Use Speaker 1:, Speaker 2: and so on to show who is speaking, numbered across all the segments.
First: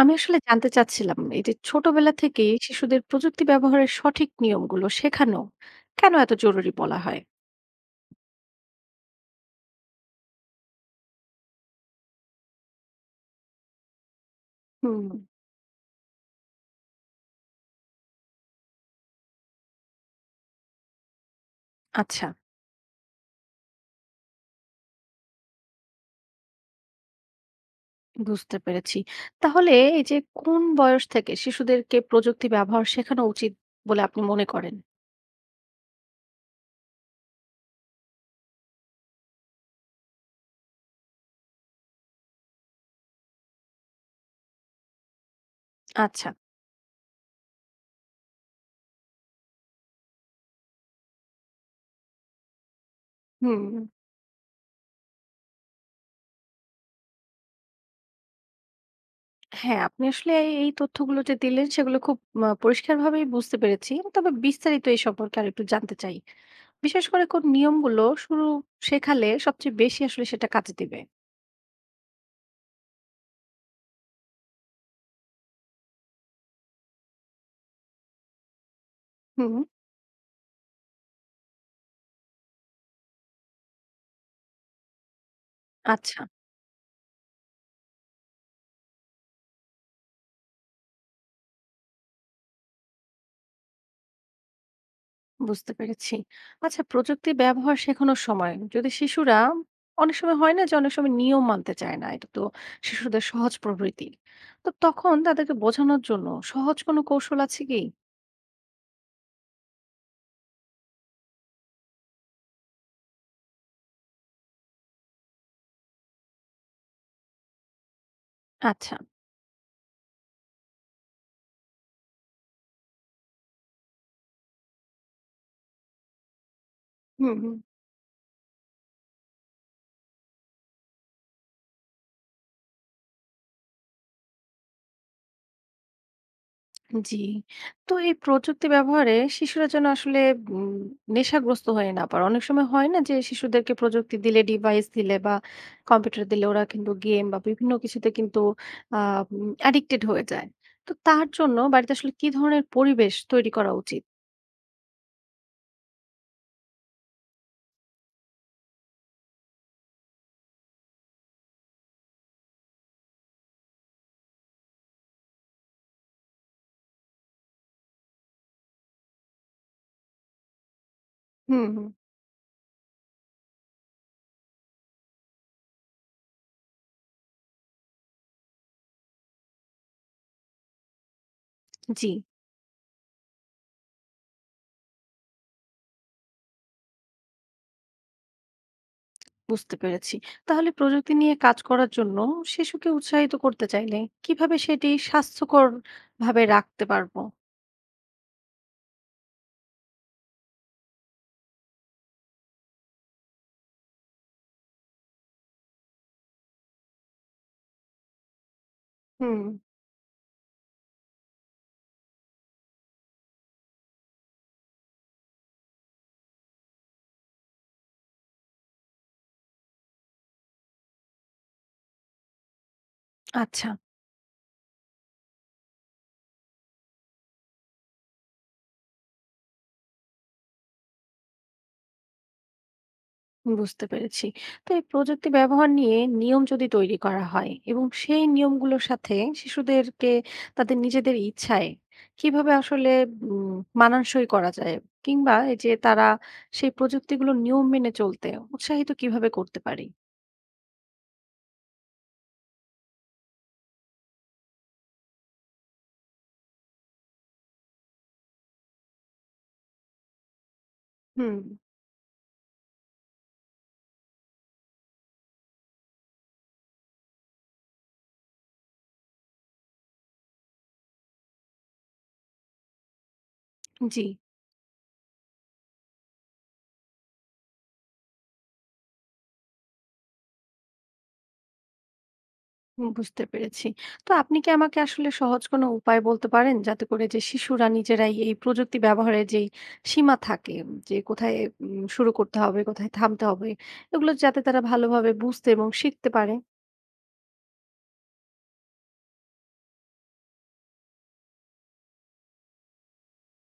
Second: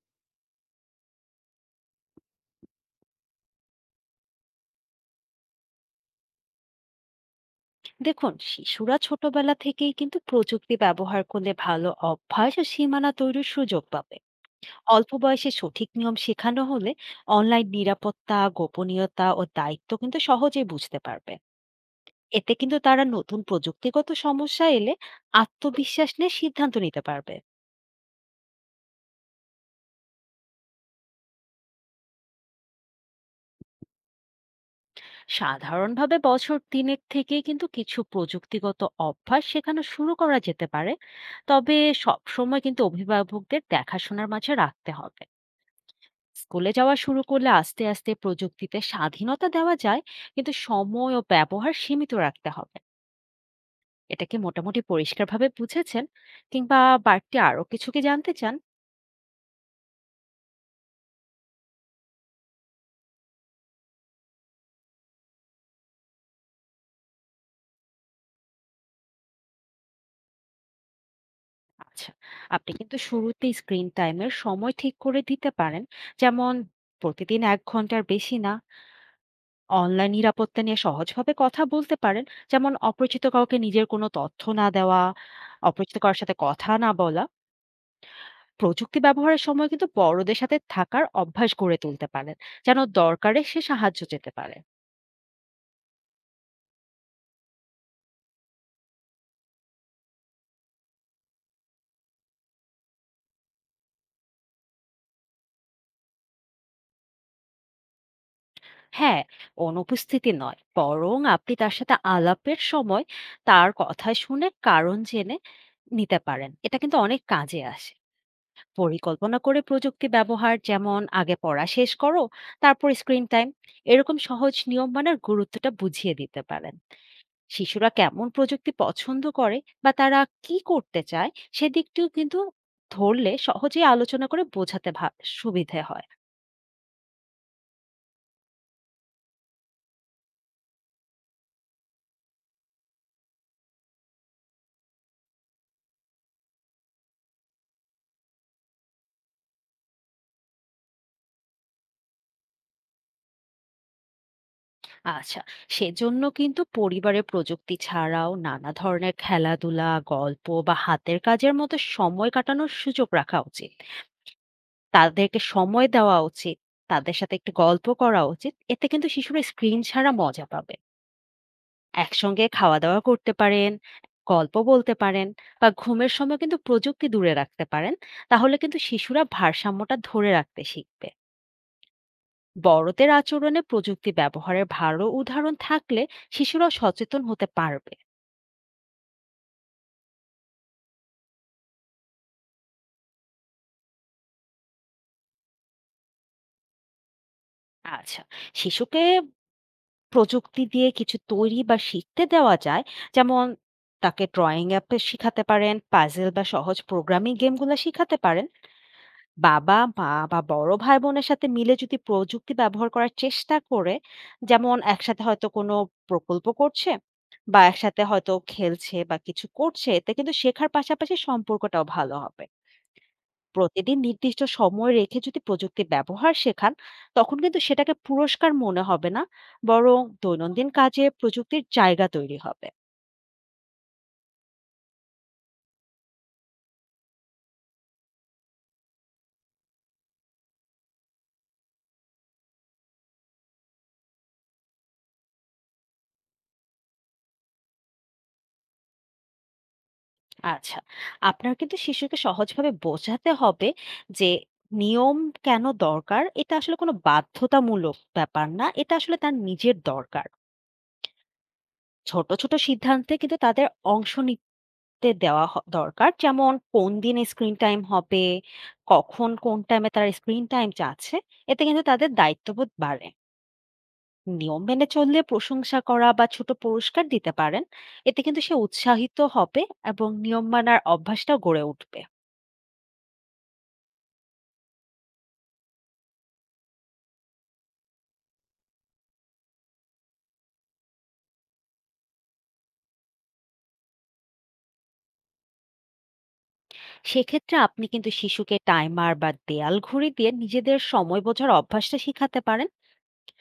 Speaker 1: আমি আসলে জানতে চাচ্ছিলাম এই যে ছোটবেলা থেকেই শিশুদের প্রযুক্তি ব্যবহারের সঠিক নিয়মগুলো শেখানো কেন এত জরুরি বলা হয়?
Speaker 2: দেখুন শিশুরা ছোটবেলা থেকেই কিন্তু প্রযুক্তি ব্যবহার করলে ভালো অভ্যাস ও সীমানা তৈরির সুযোগ পাবে
Speaker 1: হুম।
Speaker 2: অল্প বয়সে সঠিক নিয়ম শেখানো হলে অনলাইন নিরাপত্তা গোপনীয়তা ও দায়িত্ব কিন্তু সহজেই বুঝতে পারবে
Speaker 1: আচ্ছা।
Speaker 2: এতে কিন্তু তারা নতুন প্রযুক্তিগত সমস্যা এলে আত্মবিশ্বাস নিয়ে সিদ্ধান্ত নিতে পারবে
Speaker 1: বুঝতে পেরেছি। তাহলে এই যে কোন বয়স থেকে শিশুদেরকে প্রযুক্তি ব্যবহার শেখানো উচিত বলে আপনি মনে করেন?
Speaker 2: সাধারণভাবে বছর 3-এর থেকে কিন্তু কিছু প্রযুক্তিগত অভ্যাস শেখানো শুরু করা যেতে পারে তবে সবসময় কিন্তু অভিভাবকদের দেখাশোনার মাঝে রাখতে হবে
Speaker 1: আচ্ছা।
Speaker 2: স্কুলে যাওয়া শুরু করলে আস্তে আস্তে প্রযুক্তিতে স্বাধীনতা দেওয়া যায় কিন্তু সময় ও ব্যবহার সীমিত রাখতে হবে
Speaker 1: হুম।
Speaker 2: এটা কি মোটামুটি পরিষ্কারভাবে বুঝেছেন কিংবা বাড়তি আরো কিছু কি জানতে চান?
Speaker 1: হ্যাঁ, আপনি আসলে এই এই তথ্যগুলো যে দিলেন সেগুলো খুব পরিষ্কারভাবেই বুঝতে পেরেছি। তবে বিস্তারিত এই সম্পর্কে আর একটু জানতে চাই। বিশেষ করে কোন নিয়মগুলো শুরু শেখালে সবচেয়ে বেশি আসলে সেটা কাজে দিবে?
Speaker 2: আচ্ছা, আপনি কিন্তু শুরুতেই স্ক্রিন টাইমের সময় ঠিক করে দিতে পারেন, যেমন প্রতিদিন 1 ঘন্টার বেশি না।
Speaker 1: হুম।
Speaker 2: অনলাইন নিরাপত্তা নিয়ে সহজভাবে কথা বলতে পারেন, যেমন অপরিচিত কাউকে নিজের কোনো তথ্য না দেওয়া, অপরিচিত কারোর
Speaker 1: আচ্ছা।
Speaker 2: সাথে কথা না বলা। প্রযুক্তি ব্যবহারের সময় কিন্তু বড়দের সাথে থাকার অভ্যাস গড়ে তুলতে পারেন, যেন দরকারে সে সাহায্য যেতে পারে।
Speaker 1: বুঝতে পেরেছি। আচ্ছা, প্রযুক্তি ব্যবহার শেখানোর সময় যদি শিশুরা অনেক সময় হয় না যে অনেক সময় নিয়ম মানতে চায় না। এটা তো শিশুদের সহজ প্রবৃত্তি। তো তখন তাদেরকে বোঝানোর জন্য সহজ কোনো কৌশল আছে কি?
Speaker 2: হ্যাঁ, অনুপস্থিতি নয় বরং আপনি তার সাথে আলাপের সময় তার কথা শুনে কারণ জেনে নিতে পারেন, এটা কিন্তু অনেক কাজে আসে।
Speaker 1: আচ্ছা।
Speaker 2: পরিকল্পনা করে প্রযুক্তি ব্যবহার, যেমন আগে পড়া শেষ করো তারপর স্ক্রিন টাইম, এরকম সহজ নিয়ম মানার গুরুত্বটা বুঝিয়ে দিতে পারেন।
Speaker 1: হুম, হুম।
Speaker 2: শিশুরা কেমন প্রযুক্তি পছন্দ করে বা তারা কি করতে চায়, সেদিকটিও কিন্তু ধরলে সহজেই আলোচনা করে বোঝাতে সুবিধে হয়।
Speaker 1: জি। তো এই প্রযুক্তি ব্যবহারে শিশুরা যেন আসলে উম নেশাগ্রস্ত হয়ে না পারে। অনেক সময় হয় না যে শিশুদেরকে প্রযুক্তি দিলে, ডিভাইস দিলে বা কম্পিউটার দিলে ওরা কিন্তু গেম বা বিভিন্ন কিছুতে কিন্তু আ উম অ্যাডিক্টেড হয়ে যায়। তো তার জন্য বাড়িতে আসলে কি ধরনের পরিবেশ তৈরি করা উচিত?
Speaker 2: আচ্ছা, সেজন্য কিন্তু পরিবারে প্রযুক্তি ছাড়াও নানা ধরনের খেলাধুলা গল্প বা হাতের কাজের মতো সময় কাটানোর সুযোগ রাখা উচিত, তাদেরকে সময় দেওয়া উচিত, তাদের সাথে একটু গল্প করা উচিত, এতে কিন্তু শিশুরা স্ক্রিন ছাড়া মজা পাবে।
Speaker 1: হুম, হুম।
Speaker 2: একসঙ্গে খাওয়া-দাওয়া করতে পারেন, গল্প বলতে পারেন বা ঘুমের সময় কিন্তু প্রযুক্তি দূরে রাখতে পারেন। তাহলে কিন্তু শিশুরা ভারসাম্যটা ধরে রাখতে শিখবে।
Speaker 1: জি,
Speaker 2: বড়দের আচরণে প্রযুক্তি ব্যবহারের ভালো উদাহরণ থাকলে শিশুরাও সচেতন হতে পারবে।
Speaker 1: বুঝতে পেরেছি। তাহলে প্রযুক্তি নিয়ে কাজ করার জন্য শিশুকে উৎসাহিত করতে চাইলে কিভাবে সেটি স্বাস্থ্যকর ভাবে রাখতে পারবো?
Speaker 2: আচ্ছা, শিশুকে প্রযুক্তি দিয়ে কিছু তৈরি বা শিখতে দেওয়া যায়। যেমন তাকে ড্রয়িং অ্যাপ শিখাতে পারেন, পাজল বা সহজ প্রোগ্রামিং গেমগুলা শিখাতে পারেন।
Speaker 1: হুম।
Speaker 2: বাবা, মা বা বড় ভাই-বোনের সাথে মিলে যদি প্রযুক্তি ব্যবহার করার চেষ্টা করে, যেমন একসাথে হয়তো কোনো প্রকল্প করছে বা একসাথে হয়তো খেলছে বা কিছু করছে, এতে কিন্তু শেখার পাশাপাশি সম্পর্কটাও ভালো হবে।
Speaker 1: আচ্ছা।
Speaker 2: প্রতিদিন নির্দিষ্ট সময় রেখে যদি প্রযুক্তি ব্যবহার শেখান, তখন কিন্তু সেটাকে পুরস্কার মনে হবে না, বরং দৈনন্দিন কাজে প্রযুক্তির জায়গা তৈরি হবে।
Speaker 1: বুঝতে পেরেছি। তো এই প্রযুক্তি ব্যবহার নিয়ে নিয়ম যদি তৈরি করা হয় এবং সেই নিয়মগুলোর সাথে শিশুদেরকে তাদের নিজেদের ইচ্ছায় কিভাবে আসলে উম মানানসই করা যায়? কিংবা এই যে তারা সেই প্রযুক্তিগুলোর নিয়ম মেনে চলতে উৎসাহিত কিভাবে করতে পারি?
Speaker 2: আচ্ছা। আপনার কিন্তু শিশুকে সহজভাবে বোঝাতে হবে যে নিয়ম কেন দরকার? এটা আসলে কোনো বাধ্যতামূলক ব্যাপার না, এটা আসলে তার নিজের দরকার।
Speaker 1: হুম।
Speaker 2: ছোট, ছোট সিদ্ধান্তে কিন্তু তাদের অংশ নিতে দেওয়া দরকার। যেমন কোন দিন স্ক্রিন টাইম হবে, কখন কোন টাইমে তারা স্ক্রিন টাইম চাচ্ছে, এতে কিন্তু তাদের দায়িত্ববোধ বাড়ে।
Speaker 1: জি।
Speaker 2: নিয়ম মেনে চললে প্রশংসা করা বা ছোট পুরস্কার দিতে পারেন। এতে কিন্তু সে উৎসাহিত হবে এবং নিয়ম মানার অভ্যাসটাও গড়ে উঠবে।
Speaker 1: হুম, বুঝতে পেরেছি। তো আপনি কি আমাকে আসলে সহজ কোনো উপায় বলতে পারেন যাতে করে যে শিশুরা নিজেরাই এই প্রযুক্তি ব্যবহারের যেই সীমা থাকে, যে কোথায় শুরু করতে হবে, কোথায় থামতে হবে, এগুলো যাতে তারা ভালোভাবে বুঝতে এবং শিখতে পারে?
Speaker 2: সেক্ষেত্রে আপনি কিন্তু শিশুকে টাইমার বা দেয়াল ঘড়ি দিয়ে নিজেদের সময় বোঝার অভ্যাসটা শেখাতে পারেন।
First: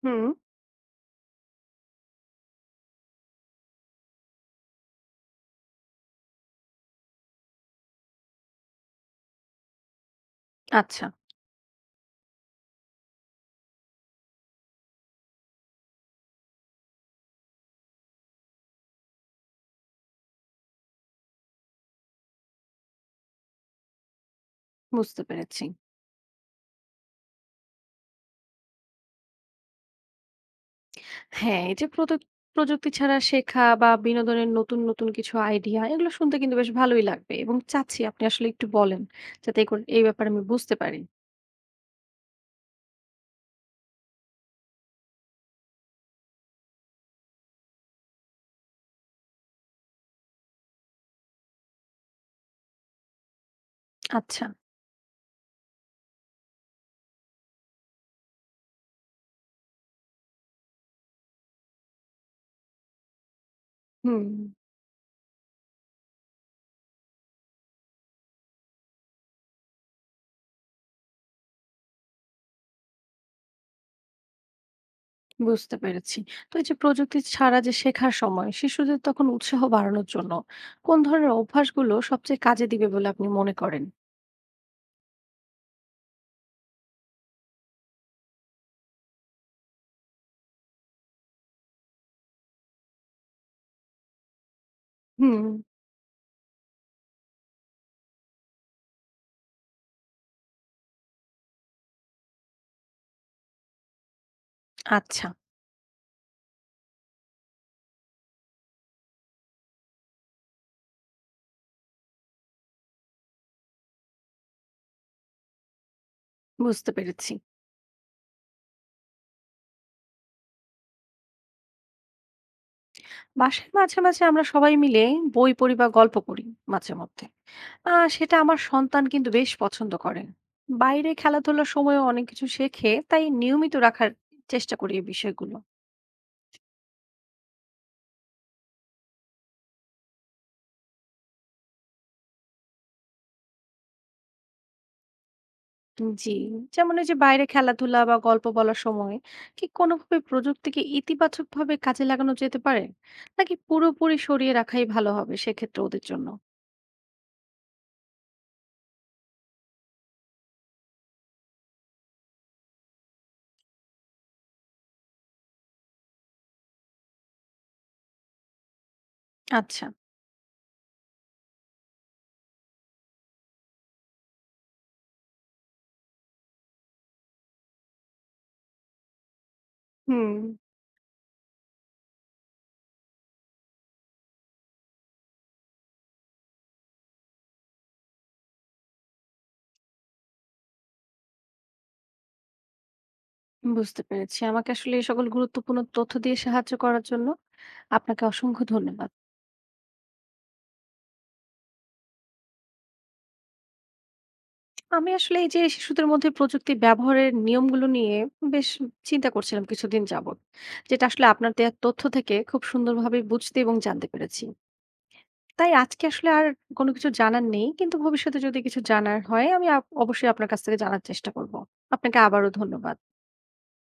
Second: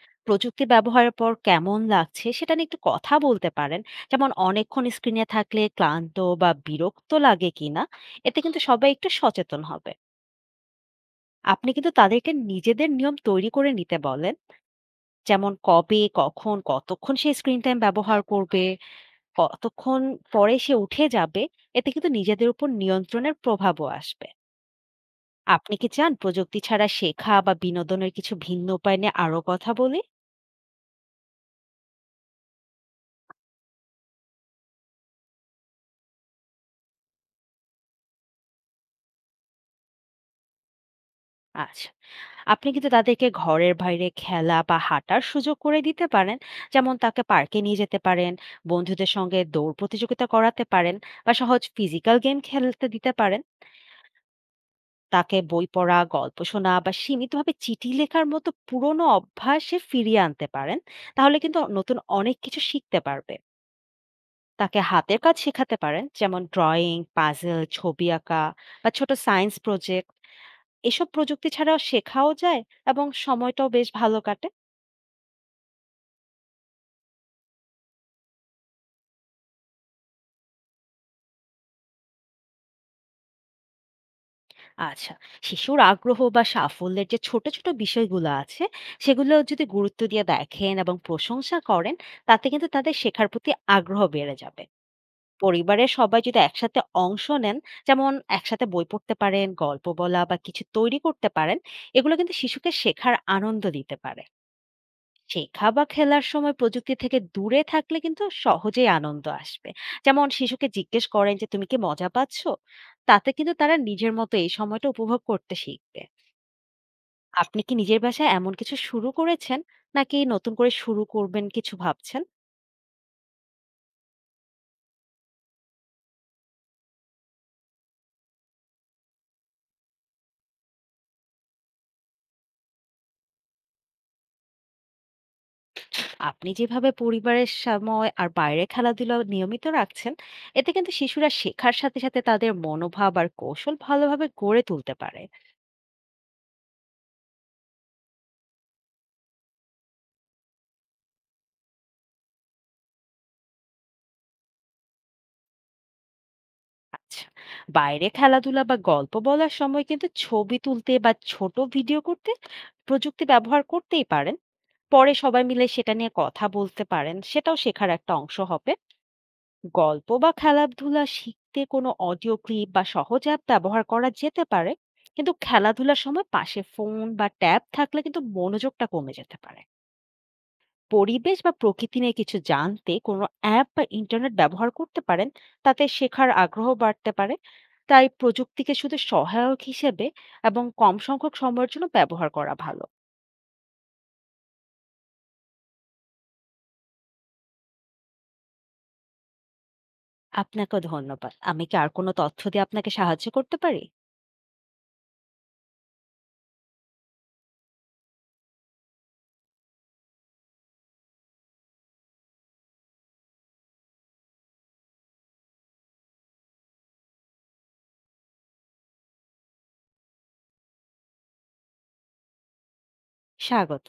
Speaker 1: হুম,
Speaker 2: প্রযুক্তি ব্যবহারের পর কেমন লাগছে সেটা নিয়ে একটু কথা বলতে পারেন, যেমন অনেকক্ষণ স্ক্রিনে থাকলে ক্লান্ত বা বিরক্ত লাগে কিনা, এতে কিন্তু সবাই একটু সচেতন হবে।
Speaker 1: আচ্ছা।
Speaker 2: আপনি কিন্তু তাদেরকে নিজেদের নিয়ম তৈরি করে নিতে বলেন, যেমন কবে কখন কতক্ষণ সে স্ক্রিন টাইম ব্যবহার করবে, কতক্ষণ পরে সে উঠে যাবে, এতে কিন্তু নিজেদের উপর নিয়ন্ত্রণের প্রভাবও আসবে।
Speaker 1: বুঝতে পেরেছি।
Speaker 2: আপনি কি চান প্রযুক্তি ছাড়া শেখা বা বিনোদনের কিছু ভিন্ন উপায় নিয়ে আরো কথা বলি?
Speaker 1: হ্যাঁ, এই যে প্রযুক্তি ছাড়া শেখা বা বিনোদনের নতুন, নতুন কিছু আইডিয়া, এগুলো শুনতে কিন্তু বেশ ভালোই লাগবে। এবং চাচ্ছি আপনি আসলে একটু বলেন যাতে এই করে এই ব্যাপারে আমি বুঝতে পারি।
Speaker 2: আচ্ছা। আপনি কিন্তু তাদেরকে ঘরের বাইরে খেলা বা হাঁটার সুযোগ করে দিতে পারেন। যেমন তাকে পার্কে নিয়ে যেতে পারেন, বন্ধুদের সঙ্গে দৌড় প্রতিযোগিতা করাতে পারেন বা সহজ ফিজিক্যাল গেম খেলতে দিতে পারেন।
Speaker 1: আচ্ছা,
Speaker 2: তাকে বই পড়া, গল্প শোনা বা সীমিতভাবে চিঠি লেখার মতো পুরনো অভ্যাসে ফিরিয়ে আনতে পারেন। তাহলে কিন্তু নতুন অনেক কিছু শিখতে পারবে।
Speaker 1: হুম।
Speaker 2: তাকে হাতের কাজ শেখাতে পারেন, যেমন ড্রয়িং, পাজল, ছবি আঁকা বা ছোট সায়েন্স প্রজেক্ট, এসব প্রযুক্তি ছাড়াও শেখাও যায় এবং সময়টাও বেশ ভালো কাটে।
Speaker 1: বুঝতে পেরেছি। তো এই যে প্রযুক্তি ছাড়া যে শেখার সময় শিশুদের তখন উৎসাহ বাড়ানোর জন্য কোন ধরনের অভ্যাসগুলো সবচেয়ে কাজে দিবে বলে আপনি মনে করেন?
Speaker 2: আচ্ছা, শিশুর আগ্রহ বা সাফল্যের যে ছোট ছোট বিষয়গুলো আছে, সেগুলো যদি গুরুত্ব দিয়ে দেখেন এবং প্রশংসা করেন, তাতে কিন্তু তাদের শেখার প্রতি আগ্রহ বেড়ে যাবে।
Speaker 1: হুম,
Speaker 2: পরিবারের সবাই যদি একসাথে অংশ নেন, যেমন একসাথে বই পড়তে পারেন, গল্প বলা বা কিছু তৈরি করতে পারেন, এগুলো কিন্তু শিশুকে শেখার আনন্দ দিতে পারে।
Speaker 1: আচ্ছা,
Speaker 2: শেখা বা খেলার সময় প্রযুক্তি থেকে দূরে থাকলে কিন্তু সহজেই আনন্দ আসবে, যেমন শিশুকে জিজ্ঞেস করেন যে তুমি কি মজা পাচ্ছ, তাতে কিন্তু তারা নিজের মতো এই সময়টা উপভোগ করতে শিখবে।
Speaker 1: বুঝতে পেরেছি।
Speaker 2: আপনি কি নিজের বাসায় এমন কিছু শুরু করেছেন নাকি নতুন করে শুরু করবেন কিছু ভাবছেন?
Speaker 1: বাসায় মাঝে, মাঝে আমরা সবাই মিলে বই পড়ি বা গল্প পড়ি মাঝে মধ্যে। আ সেটা আমার সন্তান কিন্তু বেশ পছন্দ করেন। বাইরে খেলাধুলার সময়ও অনেক কিছু শেখে, তাই নিয়মিত রাখার চেষ্টা করি এই বিষয়গুলো।
Speaker 2: আপনি যেভাবে পরিবারের সময় আর বাইরে খেলাধুলা নিয়মিত রাখছেন, এতে কিন্তু শিশুরা শেখার সাথে সাথে তাদের মনোভাব আর কৌশল ভালোভাবে গড়ে তুলতে পারে।
Speaker 1: জি, যেমন এই যে বাইরে খেলাধুলা বা গল্প বলার সময় কি কোনোভাবে প্রযুক্তিকে ইতিবাচকভাবে কাজে লাগানো যেতে পারে, নাকি পুরোপুরি সরিয়ে রাখাই ভালো হবে সেক্ষেত্রে ওদের জন্য?
Speaker 2: আচ্ছা, বাইরে খেলাধুলা বা গল্প বলার সময় কিন্তু ছবি তুলতে বা ছোট ভিডিও করতে প্রযুক্তি ব্যবহার করতেই পারেন। পরে সবাই মিলে সেটা নিয়ে কথা বলতে পারেন, সেটাও শেখার একটা অংশ হবে।
Speaker 1: আচ্ছা।
Speaker 2: গল্প বা খেলাধুলা শিখতে কোনো অডিও ক্লিপ বা সহজ অ্যাপ ব্যবহার করা যেতে পারে, কিন্তু খেলাধুলার সময় পাশে ফোন বা ট্যাব থাকলে কিন্তু মনোযোগটা কমে যেতে পারে।
Speaker 1: হুম।
Speaker 2: পরিবেশ বা প্রকৃতি নিয়ে কিছু জানতে কোনো অ্যাপ বা ইন্টারনেট ব্যবহার করতে পারেন, তাতে শেখার আগ্রহ বাড়তে পারে। তাই প্রযুক্তিকে শুধু সহায়ক হিসেবে এবং কম সংখ্যক সময়ের জন্য ব্যবহার করা ভালো।
Speaker 1: বুঝতে পেরেছি। আমাকে আসলে এই সকল গুরুত্বপূর্ণ তথ্য দিয়ে সাহায্য করার জন্য আপনাকে অসংখ্য ধন্যবাদ।
Speaker 2: আপনাকেও ধন্যবাদ। আমি কি আর কোনো তথ্য দিয়ে আপনাকে সাহায্য করতে পারি?
Speaker 1: আমি আসলে এই যে শিশুদের মধ্যে প্রযুক্তি ব্যবহারের নিয়মগুলো নিয়ে বেশ চিন্তা করছিলাম কিছুদিন যাবত, যেটা আসলে আপনার দেওয়ার তথ্য থেকে খুব সুন্দরভাবে বুঝতে এবং জানতে পেরেছি। তাই আজকে আসলে আর কোনো কিছু জানার নেই। কিন্তু ভবিষ্যতে যদি কিছু জানার হয় আমি অবশ্যই আপনার কাছ থেকে জানার চেষ্টা করব। আপনাকে আবারও ধন্যবাদ।
Speaker 2: স্বাগত।